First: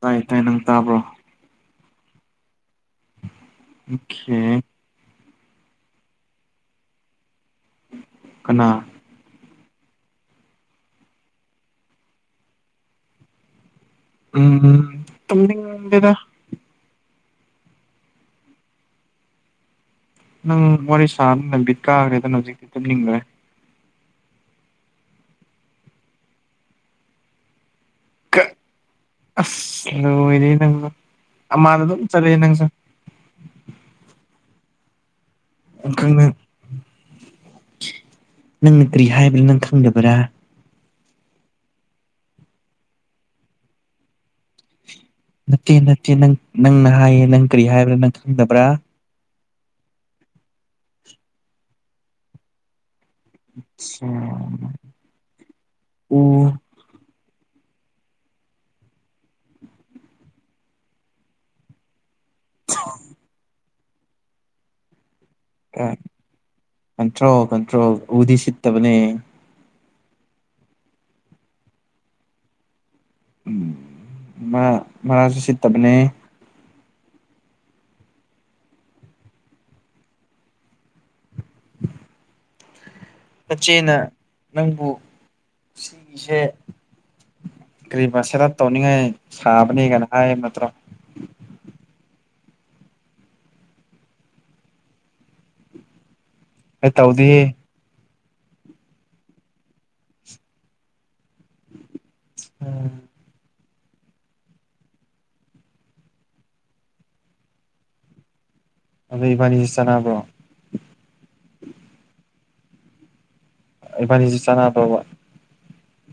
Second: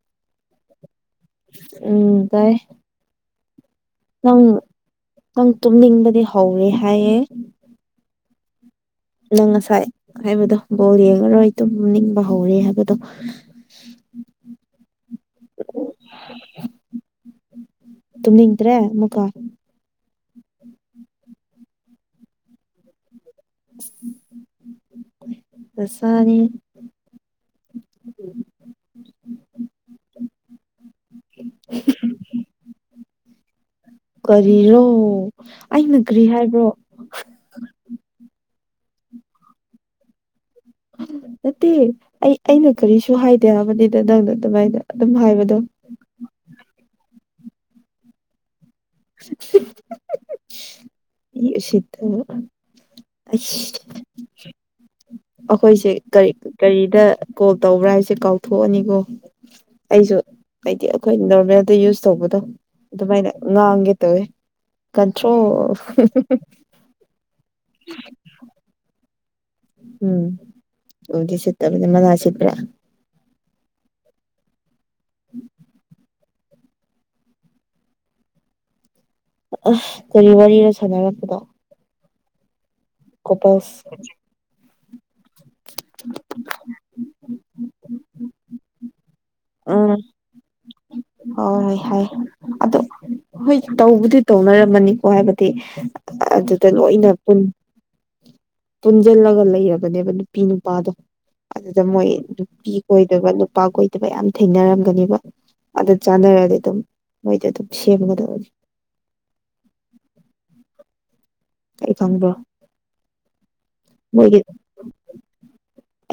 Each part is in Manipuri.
ꯇꯥꯏ ꯇꯥꯏ ꯅꯪ ꯇꯥꯕ꯭ꯔꯣ ꯎꯝ ꯇꯥꯏ ꯅꯪ [unintelligible] ꯅꯪ ꯇꯨꯝꯅꯤꯡꯕꯗꯤ ꯍꯧꯔꯦ ꯍꯥꯏꯌꯦ ꯀꯅꯥ ꯅꯪ ꯉꯁꯥꯏ ꯍꯥꯏꯕꯗꯣ ꯕꯣꯜ ꯌꯦꯡꯉꯔꯣꯏ ꯇꯨꯝ ꯅꯤꯡꯕ ꯍꯧꯔꯦ ꯍꯥꯏꯕꯗꯣ ꯎꯝ ꯎꯝ ꯇꯨꯝꯅꯤꯡꯗꯦꯗꯥ ꯇꯨꯝꯅꯤꯡꯗ꯭ꯔꯦ ꯃꯨꯀꯥ ꯅꯪ ꯋꯥꯔꯤ ꯁꯥꯔ ꯂꯝꯕꯤꯠ ꯀꯥꯈ꯭ꯔꯦꯗꯅ ꯍꯧꯖꯤꯛꯇꯤ ꯇꯤꯟꯅꯤꯡꯈ꯭ꯔꯦ [unintelligible] ꯑꯁ ꯂꯣꯏꯔꯦ ꯅꯪꯁꯨ ꯑꯃꯥꯗ ꯑꯗꯨꯝ ꯆꯠꯂꯦ ꯅꯪꯁꯨ ꯀꯔꯤꯔꯣ ꯑꯩꯅ ꯀ꯭ꯔꯤ ꯅꯪꯅ ꯍꯥꯏꯕ꯭ꯔꯣ ꯀꯔꯤ ꯍꯥꯏꯕꯅꯣ ꯅꯪ ꯈꯪꯗꯕ꯭ꯔꯥ ꯅꯠꯇꯦ ꯑꯩ ꯑꯩꯅ ꯀꯔꯤꯁꯨ ꯍꯥꯏꯗꯦ ꯍꯥꯏꯕꯅꯤꯗ ꯅꯪꯅ ꯑꯗꯨꯃꯥꯏꯅ ꯑꯗꯨꯝ ꯍꯥꯏꯕꯗꯣ ꯅꯠꯇꯦ ꯅꯠꯇꯦ ꯅꯪ ꯅꯪꯅ ꯍꯥꯏꯌꯦ ꯅꯪ ꯀꯔꯤ ꯍꯥꯏꯕ꯭ꯔꯥ ꯅꯪ ꯈꯪꯗꯕ꯭ꯔꯥ [unintelligible] [unintelligible] ꯑꯆꯥ ꯑꯩꯈꯣꯏꯁꯦ ꯀꯔꯤ ꯀꯔꯤꯗ ꯀꯣꯜ ꯇꯧꯕ꯭ꯔꯥ ꯍꯥꯏꯁꯦ ꯀꯥꯎꯊꯣꯛꯑꯅꯤꯀꯣ ꯑꯩꯁꯨ ꯍꯥꯏꯗꯤ ꯑꯩꯈꯣꯏ ꯅꯣꯔꯃꯦꯜꯗ ꯌꯨꯁ ꯇꯧꯕ ꯑꯗꯨꯃꯥꯏꯅ ꯉꯥꯡꯒꯦ ꯇꯧꯋꯦ ꯀꯟꯇ꯭ꯔꯣꯜ ꯀꯟꯇ꯭ꯔꯣꯜ ꯀꯟꯇ꯭ꯔꯣꯜ ꯎꯗꯤ ꯁꯤꯠꯇꯕꯅꯦ ꯎꯝ ꯎꯗꯤ ꯁꯤꯠꯇꯕ ꯃꯅꯁꯤꯗ꯭ꯔꯥ ꯎꯝ ꯃꯥ ꯃꯔꯥꯖꯁꯤ ꯇꯕꯅꯦ ꯑ ꯀꯔꯤ ꯋꯥꯔꯤꯔ ꯁꯥꯟꯅꯔꯝꯕꯗꯣ ꯀꯣꯄꯜꯁ ꯆꯆꯦꯅ ꯅꯪꯕꯨ ꯁꯤꯒꯤꯁꯦ ꯀꯔꯤ ꯁꯦꯗꯞ ꯇꯧꯅꯤꯡꯉꯥꯏ ꯁꯥꯕꯅꯤ ꯎꯝ ꯀꯅ ꯍꯥꯏ ꯅꯠꯇ꯭ꯔꯣ ꯍꯣꯏ ꯍꯣꯏ ꯍꯥꯏ ꯑ ꯍꯣꯏ ꯇꯧꯕꯗꯤ ꯇꯧꯅꯔꯝꯃꯅꯤꯀꯣ ꯍꯥꯏꯕꯗꯤ ꯑꯗꯨꯗ ꯑꯩ ꯂꯣꯏꯅ ꯄꯨ ꯇꯧꯗꯦꯍꯦ ꯄꯨꯟꯁꯤꯜꯂꯒ ꯂꯩꯔꯕꯅꯦꯕ ꯅꯨꯄꯤ ꯅꯨꯄꯥꯗꯣ ꯑꯗꯨꯗ ꯃꯣꯏ ꯅꯨꯄꯤ ꯀꯣꯏꯗꯕ ꯅꯨꯄꯥ ꯀꯣꯏꯗꯕ ꯌꯥꯝ ꯊꯦꯡꯅꯔꯝꯒꯅꯦꯕ ꯑꯗꯨ ꯆꯥꯟꯅꯔꯗꯤ ꯑꯗꯨꯝ ꯃꯣꯏꯗꯤ ꯑꯗꯨꯝ ꯁꯦꯝꯒꯗꯕꯅꯤ ꯑꯗꯨ ꯏꯕꯥꯅꯤꯁꯤ ꯆꯥꯟꯅꯕ꯭ꯔꯣ ꯑꯩ ꯈꯪꯕ꯭ꯔ ꯏꯕꯅꯤꯁꯨ ꯆꯅꯥꯕꯕ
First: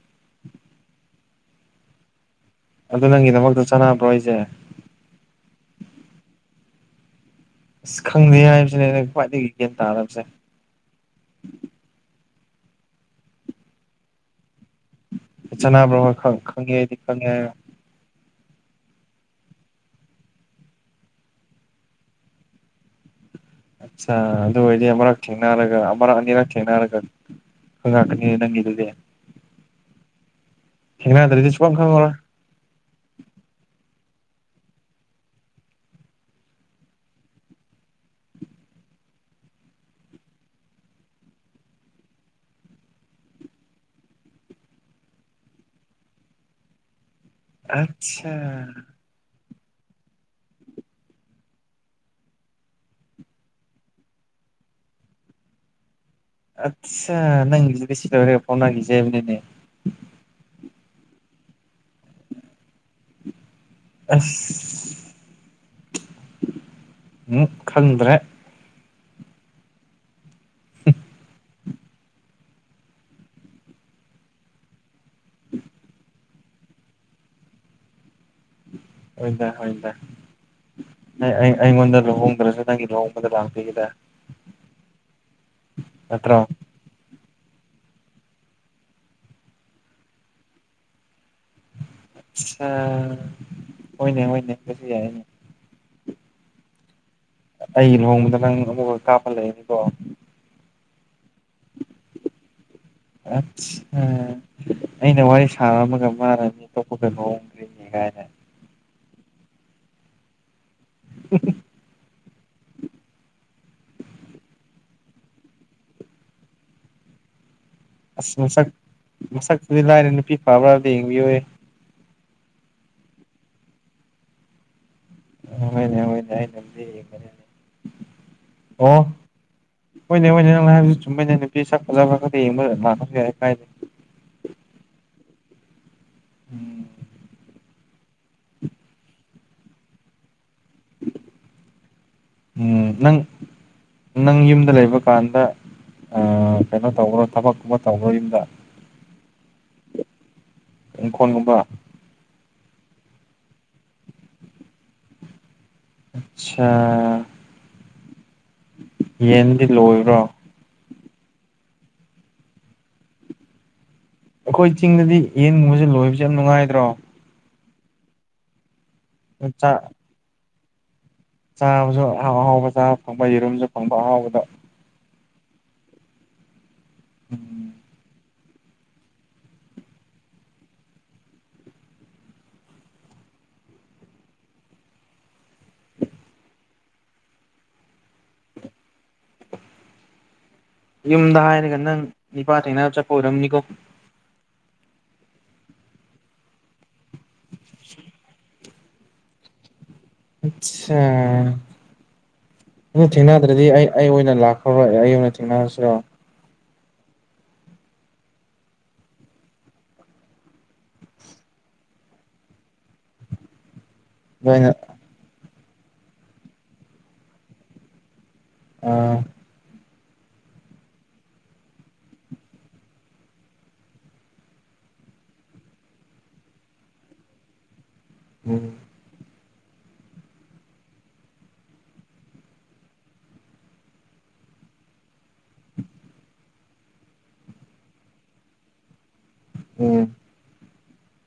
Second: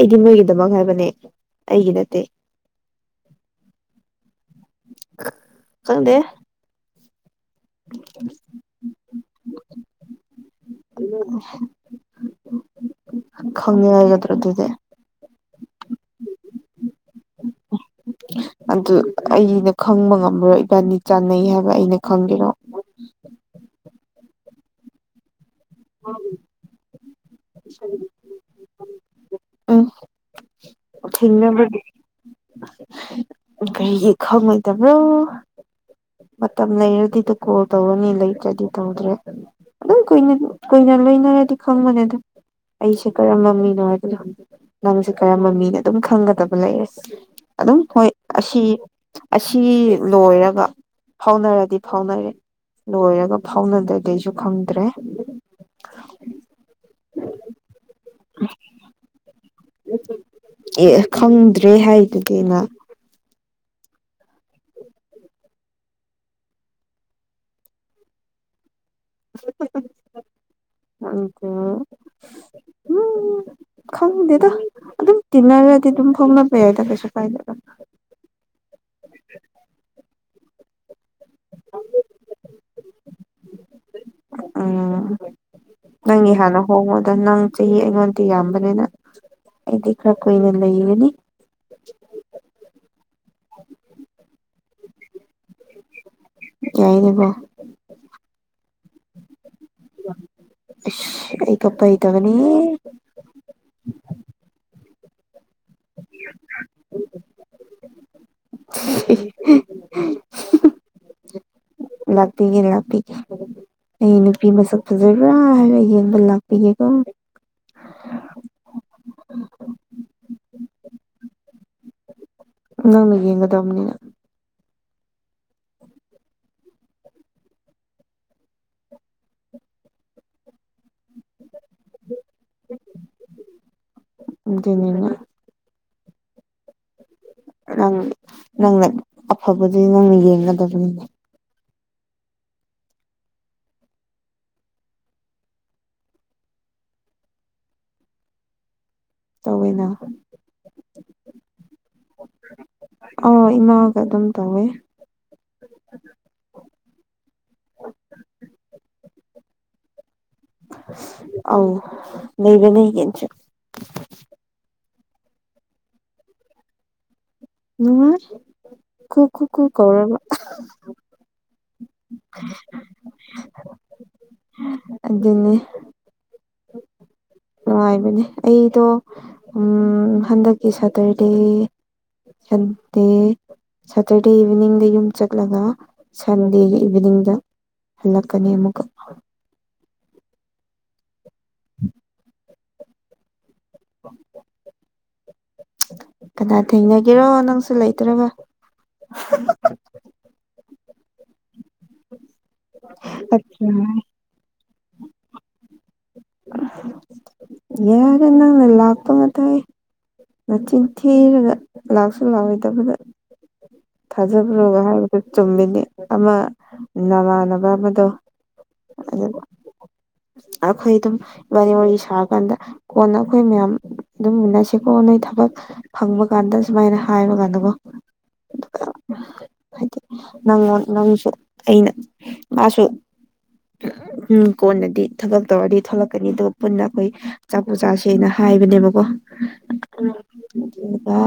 ꯑꯩꯗꯤ ꯅꯣꯏꯒꯤꯗꯃꯛ ꯍꯥꯏꯕꯅꯦ ꯑꯩꯒꯤ ꯅꯠꯇꯦ ꯑꯗꯨ ꯅꯪꯒꯤꯗꯃꯛꯇ ꯆꯥꯟꯅꯕ꯭ꯔꯣ ꯑꯩꯁꯦ ꯈꯥꯡꯗꯦ ꯑꯁ ꯈꯪꯗꯦ ꯍꯥꯏꯕꯁꯤꯅꯦ ꯑꯩꯅ ꯈ꯭ꯋꯥꯏꯗꯒꯤ ꯒ꯭ꯌꯥꯟ ꯇꯥꯔꯕꯁꯦ ꯑꯗꯨ ꯈꯪꯅꯤꯡꯉ ꯍꯥꯏꯒꯗ꯭ꯔꯥ ꯑꯗꯨꯗꯤ ꯆꯅꯕ꯭ꯔꯣꯏ ꯈꯪꯉꯦ ꯑꯩꯗꯤ ꯈꯪꯉꯦ ꯑꯗꯨ ꯑꯩꯅ ꯈꯪꯕ ꯉꯝꯃꯔꯣꯏ ꯏꯕꯥꯅꯤ ꯆꯥꯟꯅꯩ ꯍꯥꯏꯕ ꯑꯩꯅ ꯈꯪꯗꯦꯔꯣ ꯑꯠꯆꯥ ꯑꯗꯨ ꯑꯣꯏꯔꯗꯤ ꯑꯃꯔꯛ ꯊꯦꯡꯅꯔꯒ ꯑꯃꯔꯛ ꯑꯅꯤꯔꯛ ꯊꯦꯡꯅꯔꯒ ꯍꯅꯤ ꯅꯪꯗꯦ ꯎꯝ ꯍꯦꯡꯗꯔꯤꯗꯤ ꯆꯄ ꯊꯦꯡꯅꯕꯒꯤ ꯈꯪꯔ ꯀꯔꯤ ꯈꯪꯉꯣꯏ ꯇꯕ꯭ꯔꯣ ꯃꯇꯝ ꯂꯩꯔꯗꯤꯗ ꯀꯣꯜ ꯇꯧꯔꯅꯤ ꯂꯩꯇ꯭ꯔꯗꯤ ꯇꯧꯗ꯭ꯔꯦ ꯑꯗꯨꯝ ꯀꯨꯏꯅ ꯀꯨꯏꯅ ꯂꯣꯏꯅꯔꯗꯤ ꯈꯪꯕꯅꯦ ꯑꯗꯨꯝ ꯑꯩꯁꯦ ꯀꯔꯝꯕ ꯃꯤꯅꯣ ꯍꯥꯏꯕꯗꯣꯪ ꯅꯪꯁꯦ ꯀꯔꯝꯕ ꯃꯤꯅꯣ ꯑꯗꯨꯝ ꯈꯪꯒꯗꯕ ꯂꯩꯔꯁꯦ ꯑꯗꯨꯝ ꯍꯣꯏ ꯑꯠꯆꯥ ꯑꯁꯤ ꯑꯁꯤ ꯂꯣꯏꯔꯒ ꯐꯥꯎꯅꯔꯗꯤ ꯐꯥꯎꯅꯔꯦ ꯂꯣꯏꯔꯒ ꯐꯥꯎꯅꯗ꯭ꯔꯗꯩꯁꯨ ꯈꯪꯗ꯭ꯔꯦ [unintelligible] ꯑꯠꯆꯥ ꯅꯪ ꯁꯤ ꯇꯒ ꯐꯥꯎꯈꯤꯦꯁꯦꯕꯅꯤꯅꯦ ꯑꯦ ꯈꯪꯗ꯭ꯔꯦ ꯍꯥꯏꯗꯨꯗꯤ ꯑꯩꯅ ꯑꯁ ꯎꯝ ꯈꯪꯗ꯭ꯔꯦ [unintelligible] ꯎꯝ ꯈꯥꯡꯗꯦꯗ ꯑꯗꯨꯝ ꯇꯤꯟꯅꯔꯗꯤ ꯑꯗꯨꯝ ꯐꯥꯎꯅꯕ ꯌꯥꯏꯗ ꯀꯩꯁꯨ ꯀꯥꯏꯗꯒ ꯍꯣꯏꯏꯗ ꯍꯣꯏꯗ ꯅ ꯑꯩ ꯑꯩꯉꯣꯟꯗ ꯂꯨꯍꯣꯡꯗ꯭ꯔꯁꯨ ꯅꯪꯒꯤ ꯂꯨꯍꯣꯡꯕꯗ ꯂꯥꯛꯄꯤꯒꯗ ꯎꯝ ꯅꯪꯒꯤ ꯍꯥꯟꯅ ꯍꯣꯡꯉꯗ ꯅꯪ ꯆꯍꯤ ꯉꯣꯟꯗꯤ ꯌꯥꯝꯕꯅꯤꯅ ꯑꯩꯗꯤ ꯈꯔ ꯀꯨꯏꯅ ꯂꯩꯒꯅꯤ ꯑ ꯍꯣꯏꯅꯦ [unintelligible] ꯌꯥꯏꯗꯕ ꯑꯩ ꯂꯨꯍꯣꯡꯃꯗ ꯅꯪ ꯑꯃꯨꯛ ꯀꯥꯞꯄ ꯂꯩ [unintelligible] ꯑꯩ ꯀꯞꯄꯥ ꯍꯩꯇꯕꯅꯤ ꯑꯁ ꯑꯩꯅ ꯋꯥꯔꯤ ꯁꯥꯔꯝꯃꯒ ꯃꯥꯥꯟꯔꯅꯤ ꯑꯇꯣꯞꯄꯒ ꯂꯨꯍꯣꯡꯗ꯭ꯔꯤꯅꯤ ꯀꯥꯏꯅ [unintelligible] [unintelligible] ꯂꯥꯛꯄꯤꯒꯦꯅꯦ ꯂꯥꯛꯄꯤꯒꯦ ꯑꯩ ꯅꯨꯄꯤ ꯃꯁꯛ ꯐꯖꯕ꯭ꯔꯥ ꯍꯥꯏꯔ ꯌꯦꯡꯕ ꯂꯥꯛꯄꯤꯒꯦꯀꯣ ꯑꯁ ꯃꯁꯛ ꯃꯁꯛꯇꯨꯗꯤ ꯂꯥꯏꯔ ꯅꯨꯄꯤ ꯐꯥꯕ꯭ꯔꯥ ꯂꯡꯕꯤꯌꯨ ꯅꯪ ꯌꯦꯒ ꯇꯝꯅꯤ ꯍꯣꯏꯅꯦ ꯍꯅꯦ ꯑꯩ ꯅ ꯑꯣ ꯍꯣꯏꯅꯦ ꯍꯣꯏꯅꯦ ꯅꯪꯅꯥ ꯅꯨꯄꯤ ꯁꯛꯐꯖꯕ ꯌꯦꯡꯕ ꯂꯩꯌꯥ ꯀꯥꯏ ꯑꯗꯨꯅꯤꯅ ꯎꯝ ꯅꯪ ꯅꯪꯅ ꯑꯐꯕꯗꯨꯗꯤ ꯅꯪꯅ ꯌꯦꯡꯒꯗꯕꯅꯤꯅ ꯎꯝ ꯅꯪ ꯅꯪ ꯌꯨꯝꯗ ꯂꯩꯕ ꯀꯥꯟꯗ ꯀꯩꯅꯣ ꯇꯧꯈ꯭ꯔꯣ ꯊꯕꯛꯀꯨꯝꯕ ꯇꯧꯈꯔꯣ ꯌꯨꯝꯗ ꯇꯧꯋꯅ ꯏꯪꯈꯣꯜꯒꯨꯝꯕ ꯑ ꯏꯃꯥꯒ ꯑꯗꯨꯝ ꯇꯧꯋꯦ ꯑꯆꯥ ꯌꯦꯟꯗꯤ ꯂꯣꯏꯕ꯭ꯔꯣ ꯑꯧ ꯂꯩꯕꯅꯦ ꯌꯦꯡꯁꯤ ꯑꯩꯈꯣꯏ ꯆꯤꯡꯗꯗꯤ ꯌꯦꯟꯒꯨꯝꯕꯁꯦ ꯂꯣꯏꯕꯁꯦ ꯌꯥꯝ ꯅꯨꯡꯉꯥꯏꯗ꯭ꯔꯣ ꯅꯨꯡꯉꯥꯏ ꯈꯨꯨ ꯈꯨꯨ ꯈꯨꯨ ꯆꯥꯛ ꯀꯧꯔꯒ ꯆꯥꯕꯁꯨ ꯑꯍꯥꯎ ꯑꯍꯥꯎꯕ ꯆꯥꯕ ꯐꯪꯕ ꯌꯦꯔꯨꯝꯁꯨ ꯐꯪꯕ ꯑꯍꯥꯎꯕꯗ ꯑꯗꯨꯅꯦ ꯎꯝ ꯅꯨꯡꯉꯥꯏꯕꯅꯦ ꯑꯩꯗꯣ ꯍꯟꯗꯛꯀꯤ ꯁꯥꯇꯔꯗꯦ ꯁꯟꯗꯦ ꯁꯇꯔꯗꯦ ꯏꯚꯤꯅꯤꯡꯗ ꯌꯨꯝ ꯆꯠꯂꯒ ꯁꯟꯗꯦꯒꯤ ꯏꯚꯤꯅꯤꯡꯗ ꯍꯜꯂꯛꯀꯅꯤ ꯑꯃꯨꯛꯀ ꯌꯨꯝꯗ ꯍꯥꯏꯔꯒ ꯅꯪ ꯅꯤꯄꯥ ꯊꯦꯡꯅꯕ ꯆꯠꯄ ꯑꯣꯏꯔꯝꯅꯤꯀꯣ [unintelligible] ꯀꯅꯥ ꯊꯦꯡꯅꯒꯦꯔꯣ ꯅꯪꯁꯨ ꯂꯩꯇ꯭ꯔꯒ ꯑꯠꯁꯥ ꯑꯗꯨ ꯊꯦꯡꯅꯗ꯭ꯔꯗꯤ ꯑꯩ ꯑꯩ ꯑꯣꯏꯅ ꯂꯥꯛꯈ꯭ꯔꯔꯣꯏ ꯑꯩ ꯑꯣꯏꯅ ꯊꯦꯡꯅꯔꯁꯤꯔꯣ ꯌꯥꯔꯦ ꯅꯂꯥꯛꯇꯣ ꯃ ꯇꯥꯏ ꯅꯆꯤꯟꯊꯤꯔꯒ ꯂꯥꯛꯁꯨ ꯂꯥꯛꯑꯣꯗꯕꯗ ꯑꯗꯨ ꯑꯩꯅ ꯊꯥꯖꯕ꯭ꯔꯣꯒ ꯍꯥꯏꯕꯗꯨ ꯆꯨꯝꯃꯤꯅꯤ ꯑꯃ ꯅꯃꯥꯟꯅꯕ ꯑꯃꯗꯣ ꯑ ꯎꯝ ꯑꯩꯈꯣꯏ ꯑꯗꯨꯝ ꯋꯥꯔꯤ ꯋꯥꯔꯤ ꯁꯥꯔꯀꯥꯟꯗ ꯀꯣꯟꯅ ꯑꯩꯈꯣꯏ ꯃꯌꯥꯝ ꯑꯗꯨꯝ ꯎꯟꯅꯁꯤꯀꯣꯟ ꯅꯣꯏ ꯊꯕꯛ ꯐꯪꯕ ꯀꯥꯟꯗ ꯁꯨꯃꯥꯏꯅ ꯍꯥꯏꯕ ꯀꯥꯟꯗꯀꯣ ꯎꯝ ꯍꯥꯏꯗꯤ ꯅꯪꯉꯣꯟ ꯅꯪꯁꯨ ꯑꯩꯅ ꯃꯥꯁꯨ ꯎꯝ ꯀꯣꯟꯅꯗꯤ ꯊꯕꯛ ꯇꯧꯔꯗꯤ ꯊꯂꯛꯀꯅꯤ ꯑꯗꯨꯒ ꯄꯨꯟꯅ ꯑꯩꯈꯣꯏ ꯆꯥꯛꯄꯨ ꯆꯥꯥꯁꯦꯅ ꯍꯥꯏꯕꯅꯦꯕꯀꯣ ꯑꯣꯝ ꯑꯗꯨꯒ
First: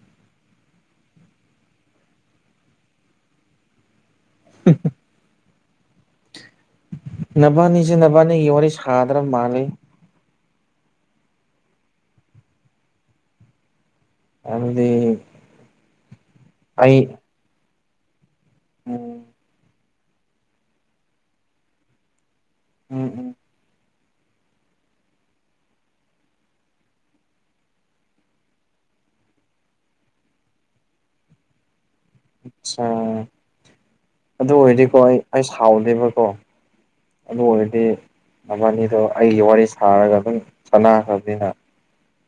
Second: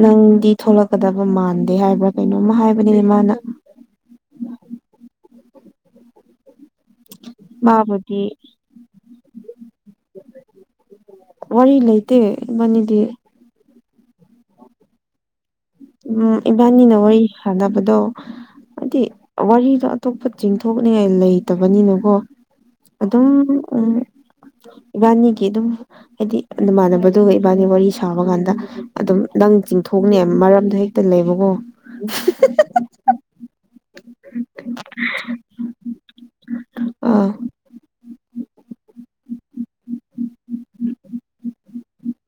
ꯅꯪꯗꯤ ꯊꯣꯛꯂꯛꯀꯗꯕ ꯃꯥꯟꯗꯦ ꯍꯥꯏꯕ꯭ꯔꯥ ꯀꯩꯅꯣꯝꯃ ꯍꯥꯏꯕꯅꯤꯅꯦ ꯃꯥꯅ [unintelligible] ꯅꯕꯥꯅꯤꯁꯦ ꯃꯥꯕꯨꯗꯤ ꯅꯕꯥꯅꯤꯒꯤ ꯋꯥꯔꯤ ꯁꯥꯗ꯭ꯔꯕ ꯃꯥꯜꯂꯤ ꯋꯥꯔꯤꯔꯤ ꯂꯩ ꯂꯩꯇ ꯃꯅꯤꯗꯤ ꯅꯪꯗꯤ ꯎꯝ ꯏꯕꯥꯅꯤꯅ ꯋꯥꯔꯤ ꯁꯥꯟꯅꯕꯗꯣ ꯍꯥꯏꯗꯤ ꯎꯝ ꯋꯥꯔꯤꯗꯣ ꯑꯇꯣꯞꯄ ꯆꯤꯡꯊꯣꯛꯅꯤꯡꯉꯥꯏ ꯂꯩꯇꯕꯅꯤꯅꯀꯣ ꯎꯝ ꯑꯗꯨꯝ ꯎꯝ ꯎꯝ ꯢꯕꯥꯅꯤꯒꯤ ꯑꯗꯨꯝ ꯍꯥꯏꯗꯤꯃꯥꯟꯅꯕꯗꯨꯒ ꯏꯕꯥꯅꯤ ꯋꯥꯔꯤ ꯁꯥꯕ ꯀꯥꯟꯗ ꯑꯗꯨꯝ ꯅꯪ ꯆꯤꯡꯊꯣꯛꯅꯦꯕ ꯃꯔꯝꯗꯣ ꯍꯦꯛꯇ ꯂꯩꯕꯀꯣ ꯑꯆꯥ ꯑꯗꯨ ꯑꯣꯏꯔꯗꯤꯀꯣ ꯑꯩ ꯑꯩ ꯁꯥꯎꯗꯦꯕꯀꯣ ꯑꯥ ꯑꯗꯨ ꯑꯣꯏꯗꯤ ꯃꯅꯤꯗꯣ ꯑꯩꯒꯤ ꯋꯥꯔꯤ ꯁꯥꯔꯒ ꯑꯗꯨꯝ ꯆꯥꯟꯅꯈ꯭ꯔꯕꯅꯤꯅ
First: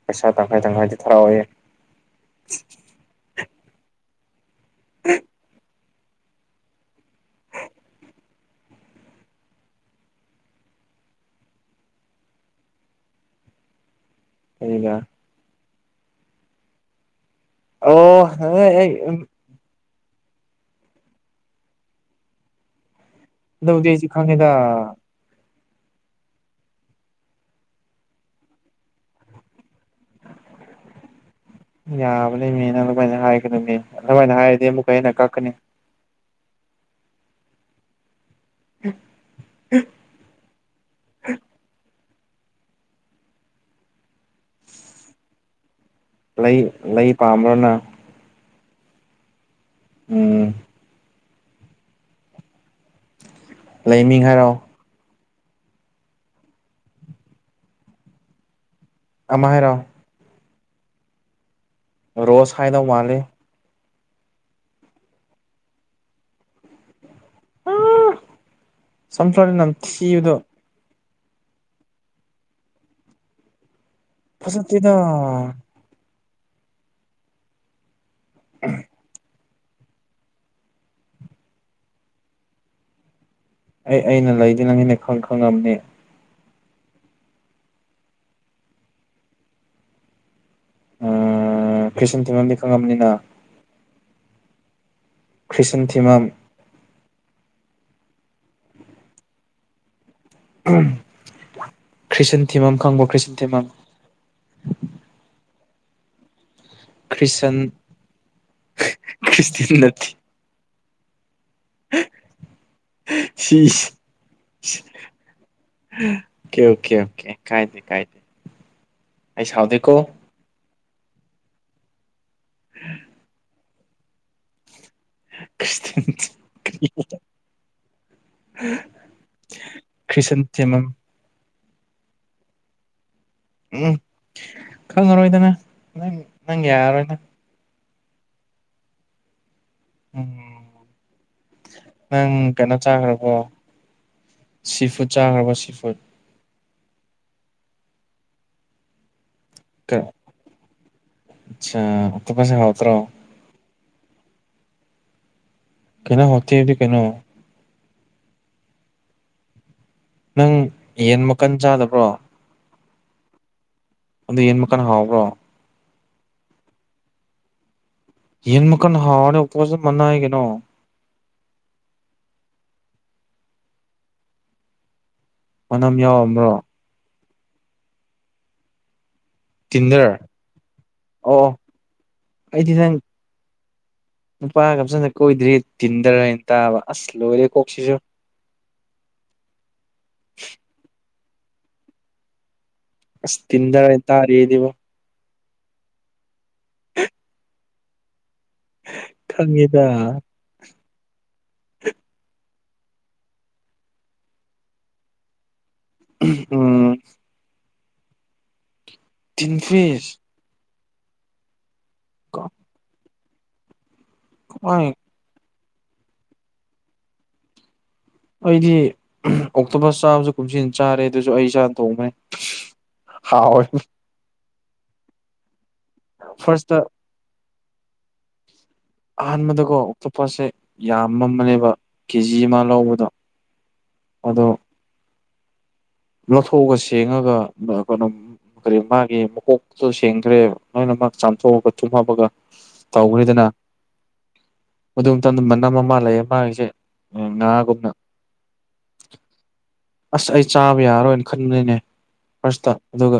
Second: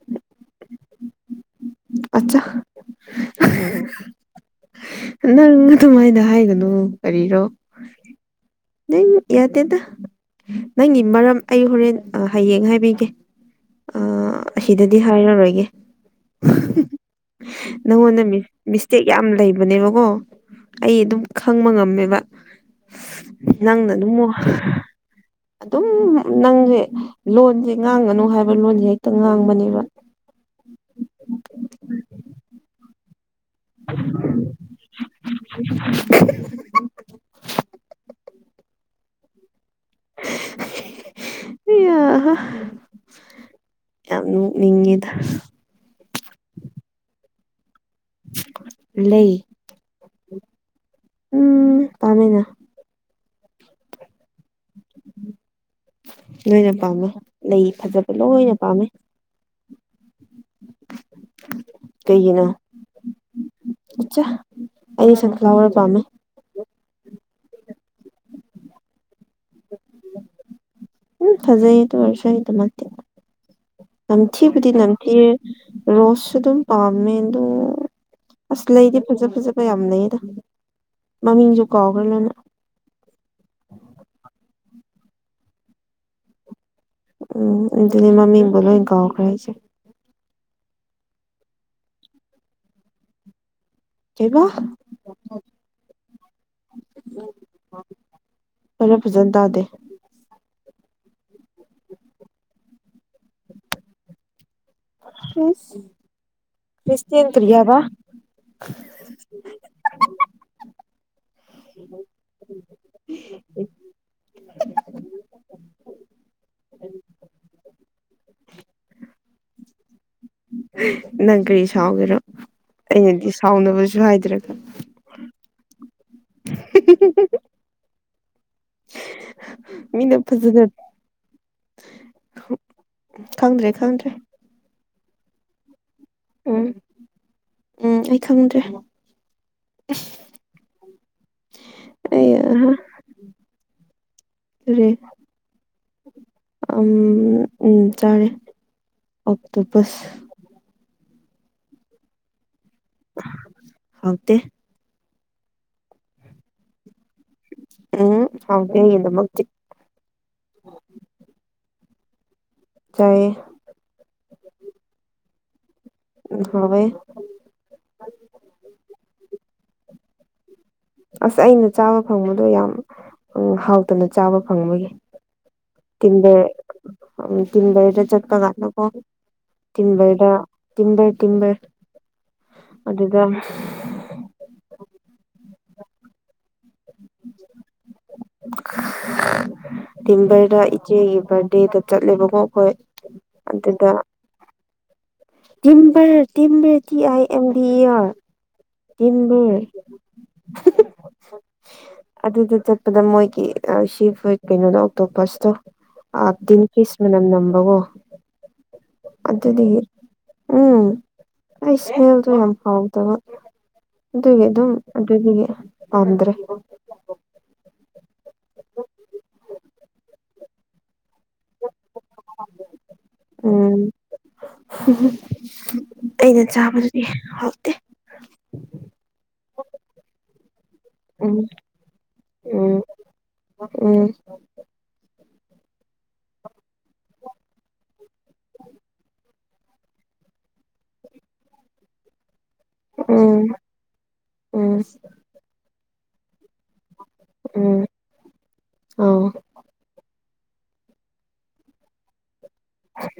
ꯄꯩꯁꯥ ꯇꯪꯈꯥꯏ ꯇꯪꯈꯥꯏꯗꯤ ꯊꯔꯥꯎ ꯑꯣꯏꯌꯦ ꯑꯆꯥ ꯅꯪ ꯑꯗꯨꯃꯥꯏꯅ ꯍꯥꯏꯒꯅꯨ ꯀꯔꯤꯔꯣ ꯅ ꯌꯥꯗꯦꯗ ꯅꯪꯒꯤ ꯃꯔꯝ ꯑꯩ ꯍꯣꯔꯦꯟ ꯍꯌꯦꯡ ꯍꯥꯏꯕꯤꯒꯦ ꯑ ꯑꯩꯅ ꯑꯁꯤꯗꯗꯤ ꯍꯥꯏꯔꯔꯣꯏꯒꯦ ꯅꯪꯉꯣꯟꯗ ꯑꯣ ꯃꯤꯁ ꯑꯩ ꯃꯤꯁꯇꯦꯛ ꯌꯥꯝ ꯂꯩꯕꯅꯦꯕ ꯑꯣ ꯑꯩ ꯑꯗꯨꯝ ꯈꯪꯕ ꯉꯝꯃꯦꯕ ꯑꯗꯨꯕꯨꯗꯤ ꯅꯪꯅ ꯑꯩꯁꯨ ꯑꯗꯨ ꯈꯪꯉꯦꯗ ꯑꯗꯨꯝ ꯅꯪꯁꯦ ꯂꯣꯟꯁꯦ ꯉꯥꯡꯒꯅꯨ ꯍꯥꯏꯕ ꯂꯣꯟꯁꯦ ꯍꯦꯛꯇ ꯉꯥꯡꯕꯅꯦꯕ ꯌꯥꯕꯅꯦꯃꯦ ꯅꯪ ꯐꯖ ꯍꯥꯏ ꯑꯗꯨꯃꯥꯏꯅ ꯍꯥꯏꯔꯗꯤ ꯑꯃꯨꯛꯀ ꯍꯦꯟꯅ ꯀꯛꯀꯅꯤ ꯎꯝ ꯑꯁ ꯌꯥꯝ ꯅꯣꯛꯅꯤꯡꯉꯤꯗ ꯄꯥꯝꯕꯔꯣꯅ ꯂꯩ ꯎꯝ ꯎꯝ ꯄꯝꯃꯦꯅꯥ ꯂꯩꯃꯤꯡ ꯍꯥꯏꯔꯥꯎ ꯂꯣꯏꯅ ꯄꯥꯝꯃꯦ ꯂꯩ ꯐꯖꯕ ꯂꯣꯏꯅ ꯄꯥꯝꯃꯦ ꯃꯥꯏꯔꯣ ꯔꯣꯁ ꯍꯥꯏꯗꯧ ꯃꯥꯂꯦ ꯆꯥ ꯑꯩ ꯁꯟ ꯐ꯭ꯂꯋꯔ ꯄꯥꯝꯃꯦ ꯁꯟ ꯐꯋꯔ ꯅꯝꯊꯤꯕꯗꯨ ꯎꯝ ꯐꯖꯩ ꯑꯗꯨ ꯑꯣꯏꯔꯁꯨ ꯑꯩꯒꯤꯗꯃꯛꯇꯤ ꯅꯝꯊꯤꯕꯨꯗꯤ ꯐꯖꯗꯦꯗ ꯅꯝꯊꯤ ꯔꯣꯁꯁꯨ ꯑꯗꯨꯝ ꯄꯥꯝꯃꯦ ꯑꯗꯣ ꯑꯁ ꯂꯩꯗꯤ ꯐꯖ ꯐꯖ ꯃꯌꯥꯝꯅꯩꯌꯦꯗ ꯃꯃꯤꯡꯁꯨ ꯀꯥꯎꯈ꯭ꯔ ꯂꯣꯏꯅ ꯑꯩ ꯑꯩꯅ ꯂꯩꯗꯤ ꯅꯪꯉꯅ ꯈꯪ ꯈꯪꯉꯕꯅꯦ ꯎꯝ ꯑꯗꯨ ꯑꯗꯨꯗꯤ ꯃꯃꯤꯡꯕꯨ ꯂꯣꯏ ꯀꯥꯎꯈ꯭ꯔꯦ ꯑꯩꯁꯨ ꯀ꯭ꯔꯤꯁꯟ ꯊꯤꯡꯉꯝꯗꯤ ꯈꯪꯉꯥꯕꯅꯤꯅ ꯀꯩꯕ ꯀ꯭ꯔꯤꯁꯟ ꯊꯤꯃꯝ ꯐꯔ ꯐꯖꯅ ꯇꯥꯗꯦ ꯎ ꯈ꯭ꯔꯤꯁꯟ ꯊꯤꯃꯝ ꯈꯪꯕ ꯈ꯭ꯔꯤꯁꯟ ꯊꯤꯃꯝ ꯍꯁ ꯀ꯭ꯔꯤꯁꯇꯦꯟ ꯈ꯭ꯔꯤꯁꯟ ꯀꯔꯤꯑꯕ ꯈ꯭ꯔꯤꯁꯇꯤꯟ ꯅꯠꯇꯦ ꯎꯝ ꯎꯝ ꯁꯤꯦꯁ ꯑꯣꯀꯦ ꯑꯣꯀꯦ ꯑꯣꯀꯦ ꯀꯥꯏꯗꯦ ꯀꯥꯏꯗꯦ ꯑꯩ ꯁꯥꯎꯗ ꯀꯣ ꯅꯪ ꯀꯔꯤ ꯁꯥꯎꯒꯦꯅꯣ ꯑꯩꯅꯗꯤ ꯁꯥꯎꯅꯕꯁꯨ ꯍꯥꯏꯗ꯭ꯔꯒ [unintelligible] ꯃꯤꯅ ꯈ꯭ꯔꯤꯁꯟ ꯐꯖꯅ ꯇꯦꯝꯃꯝ ꯈꯪꯗ꯭ꯔꯦ ꯎꯝ ꯈꯪꯗ꯭ꯔꯦ ꯈꯪꯉꯔꯣꯏꯗꯅ ꯅꯪ ꯅꯪ ꯎꯝ ꯌꯥꯔꯔꯣꯏꯅ ꯎꯝ ꯑꯩ ꯈꯪꯗ꯭ꯔꯦ ꯎꯝ ꯑꯩ ꯅꯪ ꯑꯍꯥ ꯀꯩꯅꯣ ꯆꯥꯈ꯭ꯔꯕꯣ ꯀꯔꯤ ꯁꯤꯐꯨ ꯆꯥꯈ꯭ꯔꯕ ꯁꯤꯐꯨꯠ ꯎꯝ ꯎꯝ ꯆꯥꯔꯦ ꯑꯣꯛꯇꯣ ꯄꯁ ꯑꯆꯥ ꯑꯣꯛꯇꯣꯄꯁꯦ ꯍꯥꯥꯎꯇꯔꯣ ꯍꯧꯇꯦ ꯀꯩꯅꯣ ꯍꯧꯇꯦꯗꯤ ꯀꯩꯅꯣ ꯎꯝ ꯍꯧꯇꯦ ꯑꯩ ꯑꯗꯨꯃꯛꯇꯤ ꯅꯪ ꯌꯦꯟ ꯃꯈꯟ ꯆꯥꯗꯕ꯭ꯔꯣ ꯆꯥꯌꯦ ꯑꯗꯨ ꯌꯦꯟ ꯃꯈꯀꯅ ꯍꯥꯎꯕ꯭ꯔꯣ ꯑꯨꯝ ꯍꯧꯌꯦ ꯅꯣ ꯑꯁ ꯑꯩꯅ ꯆꯥꯕ ꯐꯪꯕꯗꯣ ꯌꯥꯝ ꯍꯥꯎꯇꯅ ꯆꯥꯕ ꯐꯪꯕꯒꯤ ꯃꯅꯝ ꯌꯥꯎꯔꯝꯕ꯭ꯔꯣ ꯇꯤꯟꯚꯔꯗ ꯆꯠꯀ ꯠꯅ ꯄꯥꯎ ꯇꯤꯟꯗꯔ ꯇꯤꯟꯚꯔꯗ ꯇꯤꯝꯚꯔ ꯑꯣ ꯇꯤꯝꯚꯔ ꯑꯩꯗꯤ ꯅꯡ ꯅꯨꯄꯥꯒꯝꯁꯗ ꯀꯣꯏꯗ꯭ꯔꯤ ꯇꯤꯟꯗꯔꯅ ꯇꯥꯕ ꯑꯁ ꯂꯣꯏꯔꯦ ꯀꯣꯛꯁꯤꯁꯨ ꯇꯤꯝꯕꯔꯗ ꯏꯆꯦꯒꯤ ꯕꯥꯔꯗꯦꯗ ꯆꯠꯂꯦꯕ ꯀꯦ ꯑꯩꯈꯣꯏ ꯑꯁ ꯇꯤꯟ꯭ꯔ ꯇꯥꯔꯦꯗꯦꯕ ꯇꯝꯕꯔ ꯇꯤꯅ ꯃꯤ [unintelligible] ꯊꯝꯕ ꯈꯪꯉꯦꯗ ꯑꯗꯨꯗꯨ ꯑꯗ ꯃꯣꯏꯒꯤ ꯁꯤ ꯄꯨꯠ ꯀꯩꯅꯣꯗ ꯑꯣꯛꯇꯣꯄꯁꯇꯣ ꯑꯗꯤꯟ ꯎꯝ ꯐꯤꯁ ꯃꯅꯝ ꯅꯝꯕꯒꯣ ꯑꯗꯨꯗꯤ ꯇꯤꯟꯐꯤꯁ ꯎꯝ ꯑꯩ ꯏꯁꯃꯦꯜꯗꯣ ꯌꯥꯝ ꯍꯥꯎꯗꯕ ꯑꯗꯨꯒꯤ ꯑꯗꯨꯝ ꯀꯃꯥꯏ ꯑꯗꯨꯒꯤ ꯄꯥꯝꯗ꯭ꯔꯦ ꯑꯩꯗꯤ ꯑꯣꯛꯇꯣꯕꯔ ꯆꯥꯃꯁꯨ ꯀꯨꯝꯁꯤꯟ ꯆꯥꯔꯦ ꯑꯗꯨꯁꯨ ꯑꯩ ꯏꯁꯥ ꯇꯣꯡꯃꯦ ꯍꯥꯎꯋꯦ ꯎꯝ ꯑꯩꯅ ꯐꯥꯔꯁꯇ ꯆꯥꯕꯗꯨꯗꯤ ꯍꯥꯎꯇꯦ ꯑꯍꯥꯟꯕꯗꯀꯣ ꯑꯇꯣꯞꯄꯣꯠꯁꯦ ꯌꯥꯝꯃ ꯎꯝ ꯑꯃꯅꯦꯕ ꯀꯦꯖꯤ ꯑꯃ ꯎꯝ ꯂꯧꯕꯗꯣ ꯎꯝ ꯑꯗꯣ ꯂꯧꯠꯊꯣꯛꯑꯒ ꯁꯦꯡꯉꯒ ꫰ꯀꯩꯅꯣ ꯀꯔꯤ ꯃꯥꯒꯤ ꯃꯀꯣꯛꯇꯣ ꯁꯦꯡꯈ꯭ꯔꯦ ꯅꯣꯏꯅꯃꯛ ꯆꯥꯝꯊꯣꯛꯑꯒ ꯆꯨꯝꯃꯕꯒ ꯇꯧꯈ꯭ꯔꯔꯤꯗꯅ ꯎꯝ ꯎꯝ ꯃꯗꯨ ꯃꯇꯝꯗ ꯃꯅꯝ ꯃꯃꯥ ꯂꯩꯌꯦ ꯃꯥꯒꯤꯁꯦ ꯎꯝ ꯉꯥꯒꯨꯝꯅ ꯑ ꯑꯁ ꯑꯩ ꯆꯥꯕ ꯌꯥꯔꯔꯣꯏꯅ ꯈꯟꯕꯅꯤꯅꯦ ꯐꯥꯔꯁꯇ ꯑꯗꯨꯒ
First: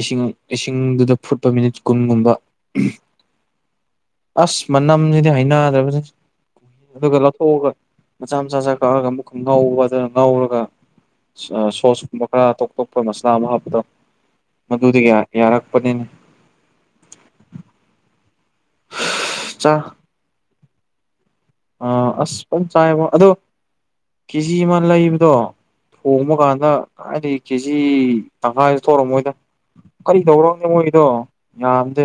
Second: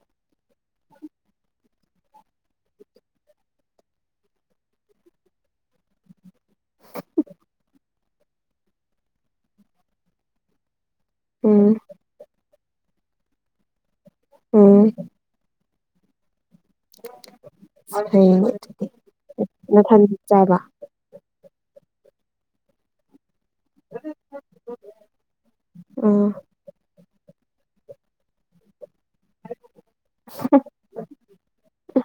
ꯏꯁꯤꯡ ꯏꯁꯤꯡꯗꯨꯗ ꯐꯨꯠꯄ ꯃꯤꯅꯤꯠ ꯀꯨꯟꯒꯨꯝꯕ ꯑꯁ ꯃꯅꯝꯁꯤꯗꯤ ꯍꯩꯅꯗꯕꯅꯤ ꯑꯗꯨꯒ ꯂꯧꯊꯣꯛꯑꯒ ꯃꯆꯥ ꯃꯆꯥꯁ ꯀꯛꯑꯒ ꯑꯃꯨꯛꯀꯪ ꯉꯥꯎꯕ ꯑꯗꯨꯅ ꯉꯥꯎꯔꯒ ꯎꯝ ꯁꯣꯁ ꯀꯨꯝꯕ ꯈꯔ ꯇꯣꯞ ꯇꯣꯞꯄ ꯃꯁꯂꯥ ꯑꯃ ꯍꯥꯞꯄꯗꯣ ꯎꯝ ꯃꯗꯨꯗꯤ ꯌꯥꯔꯛ ꯄꯅꯤꯅꯦ ꯍꯌꯦ ꯑꯗꯨꯗꯤꯊꯟ ꯆꯕ ꯑ ꯑꯁ ꯄ ꯆꯆꯥꯌꯦꯃ ꯑꯗꯣ ꯀꯦꯖꯤ ꯑꯃ ꯂꯩꯕꯗꯣ ꯎꯝ ꯊꯣꯡꯕ ꯀꯥꯟꯗ ꯑꯔ ꯀꯦꯖꯤ ꯇꯉꯥꯏ ꯇꯧꯔꯣ ꯃꯣꯏꯗ ꯀꯔꯤ ꯇꯧꯔꯣꯒꯦ ꯃꯣꯏꯗꯣ ꯌꯥꯝꯗꯦ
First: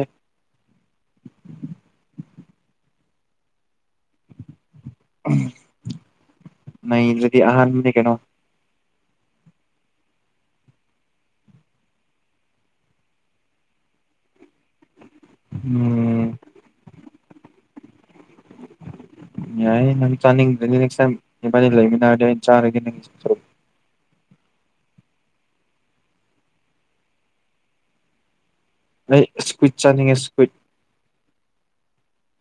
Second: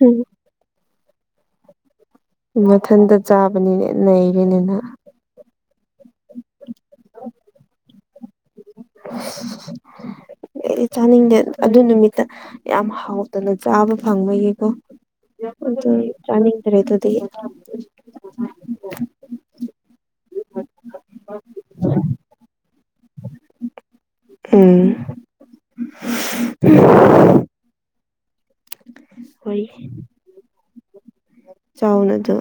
ꯃꯊꯟꯇ ꯆꯥꯕꯅꯤꯅꯦ ꯅꯩꯔꯦꯅꯤꯅ ꯅ ꯑꯗꯨꯗꯤ ꯑꯍꯥꯟꯕꯅꯦ ꯀꯩꯅꯣ [inaudible] ꯑꯦ ꯆꯥꯅꯤꯡꯗꯦ ꯑꯗꯨ ꯅꯨꯃꯤꯠꯇ ꯌꯥꯝ ꯍꯥꯎꯗꯅ ꯆꯥꯕ ꯐꯪꯕꯒꯤꯀꯣ ꯎꯝ ꯆꯅꯤꯗꯔꯦ ꯑꯗꯨꯗꯤ ꯌꯥ ꯆꯥꯅꯤꯡꯁ ꯂꯩꯃꯤ ꯆꯥꯎꯣ ꯎꯝ ꯑꯩ ꯏꯁ꯭ꯀꯨꯏꯠ ꯆꯥꯅꯤꯡꯉꯦ ꯏꯁ꯭ꯀꯨꯏꯠ ꯆꯥꯎꯅꯗ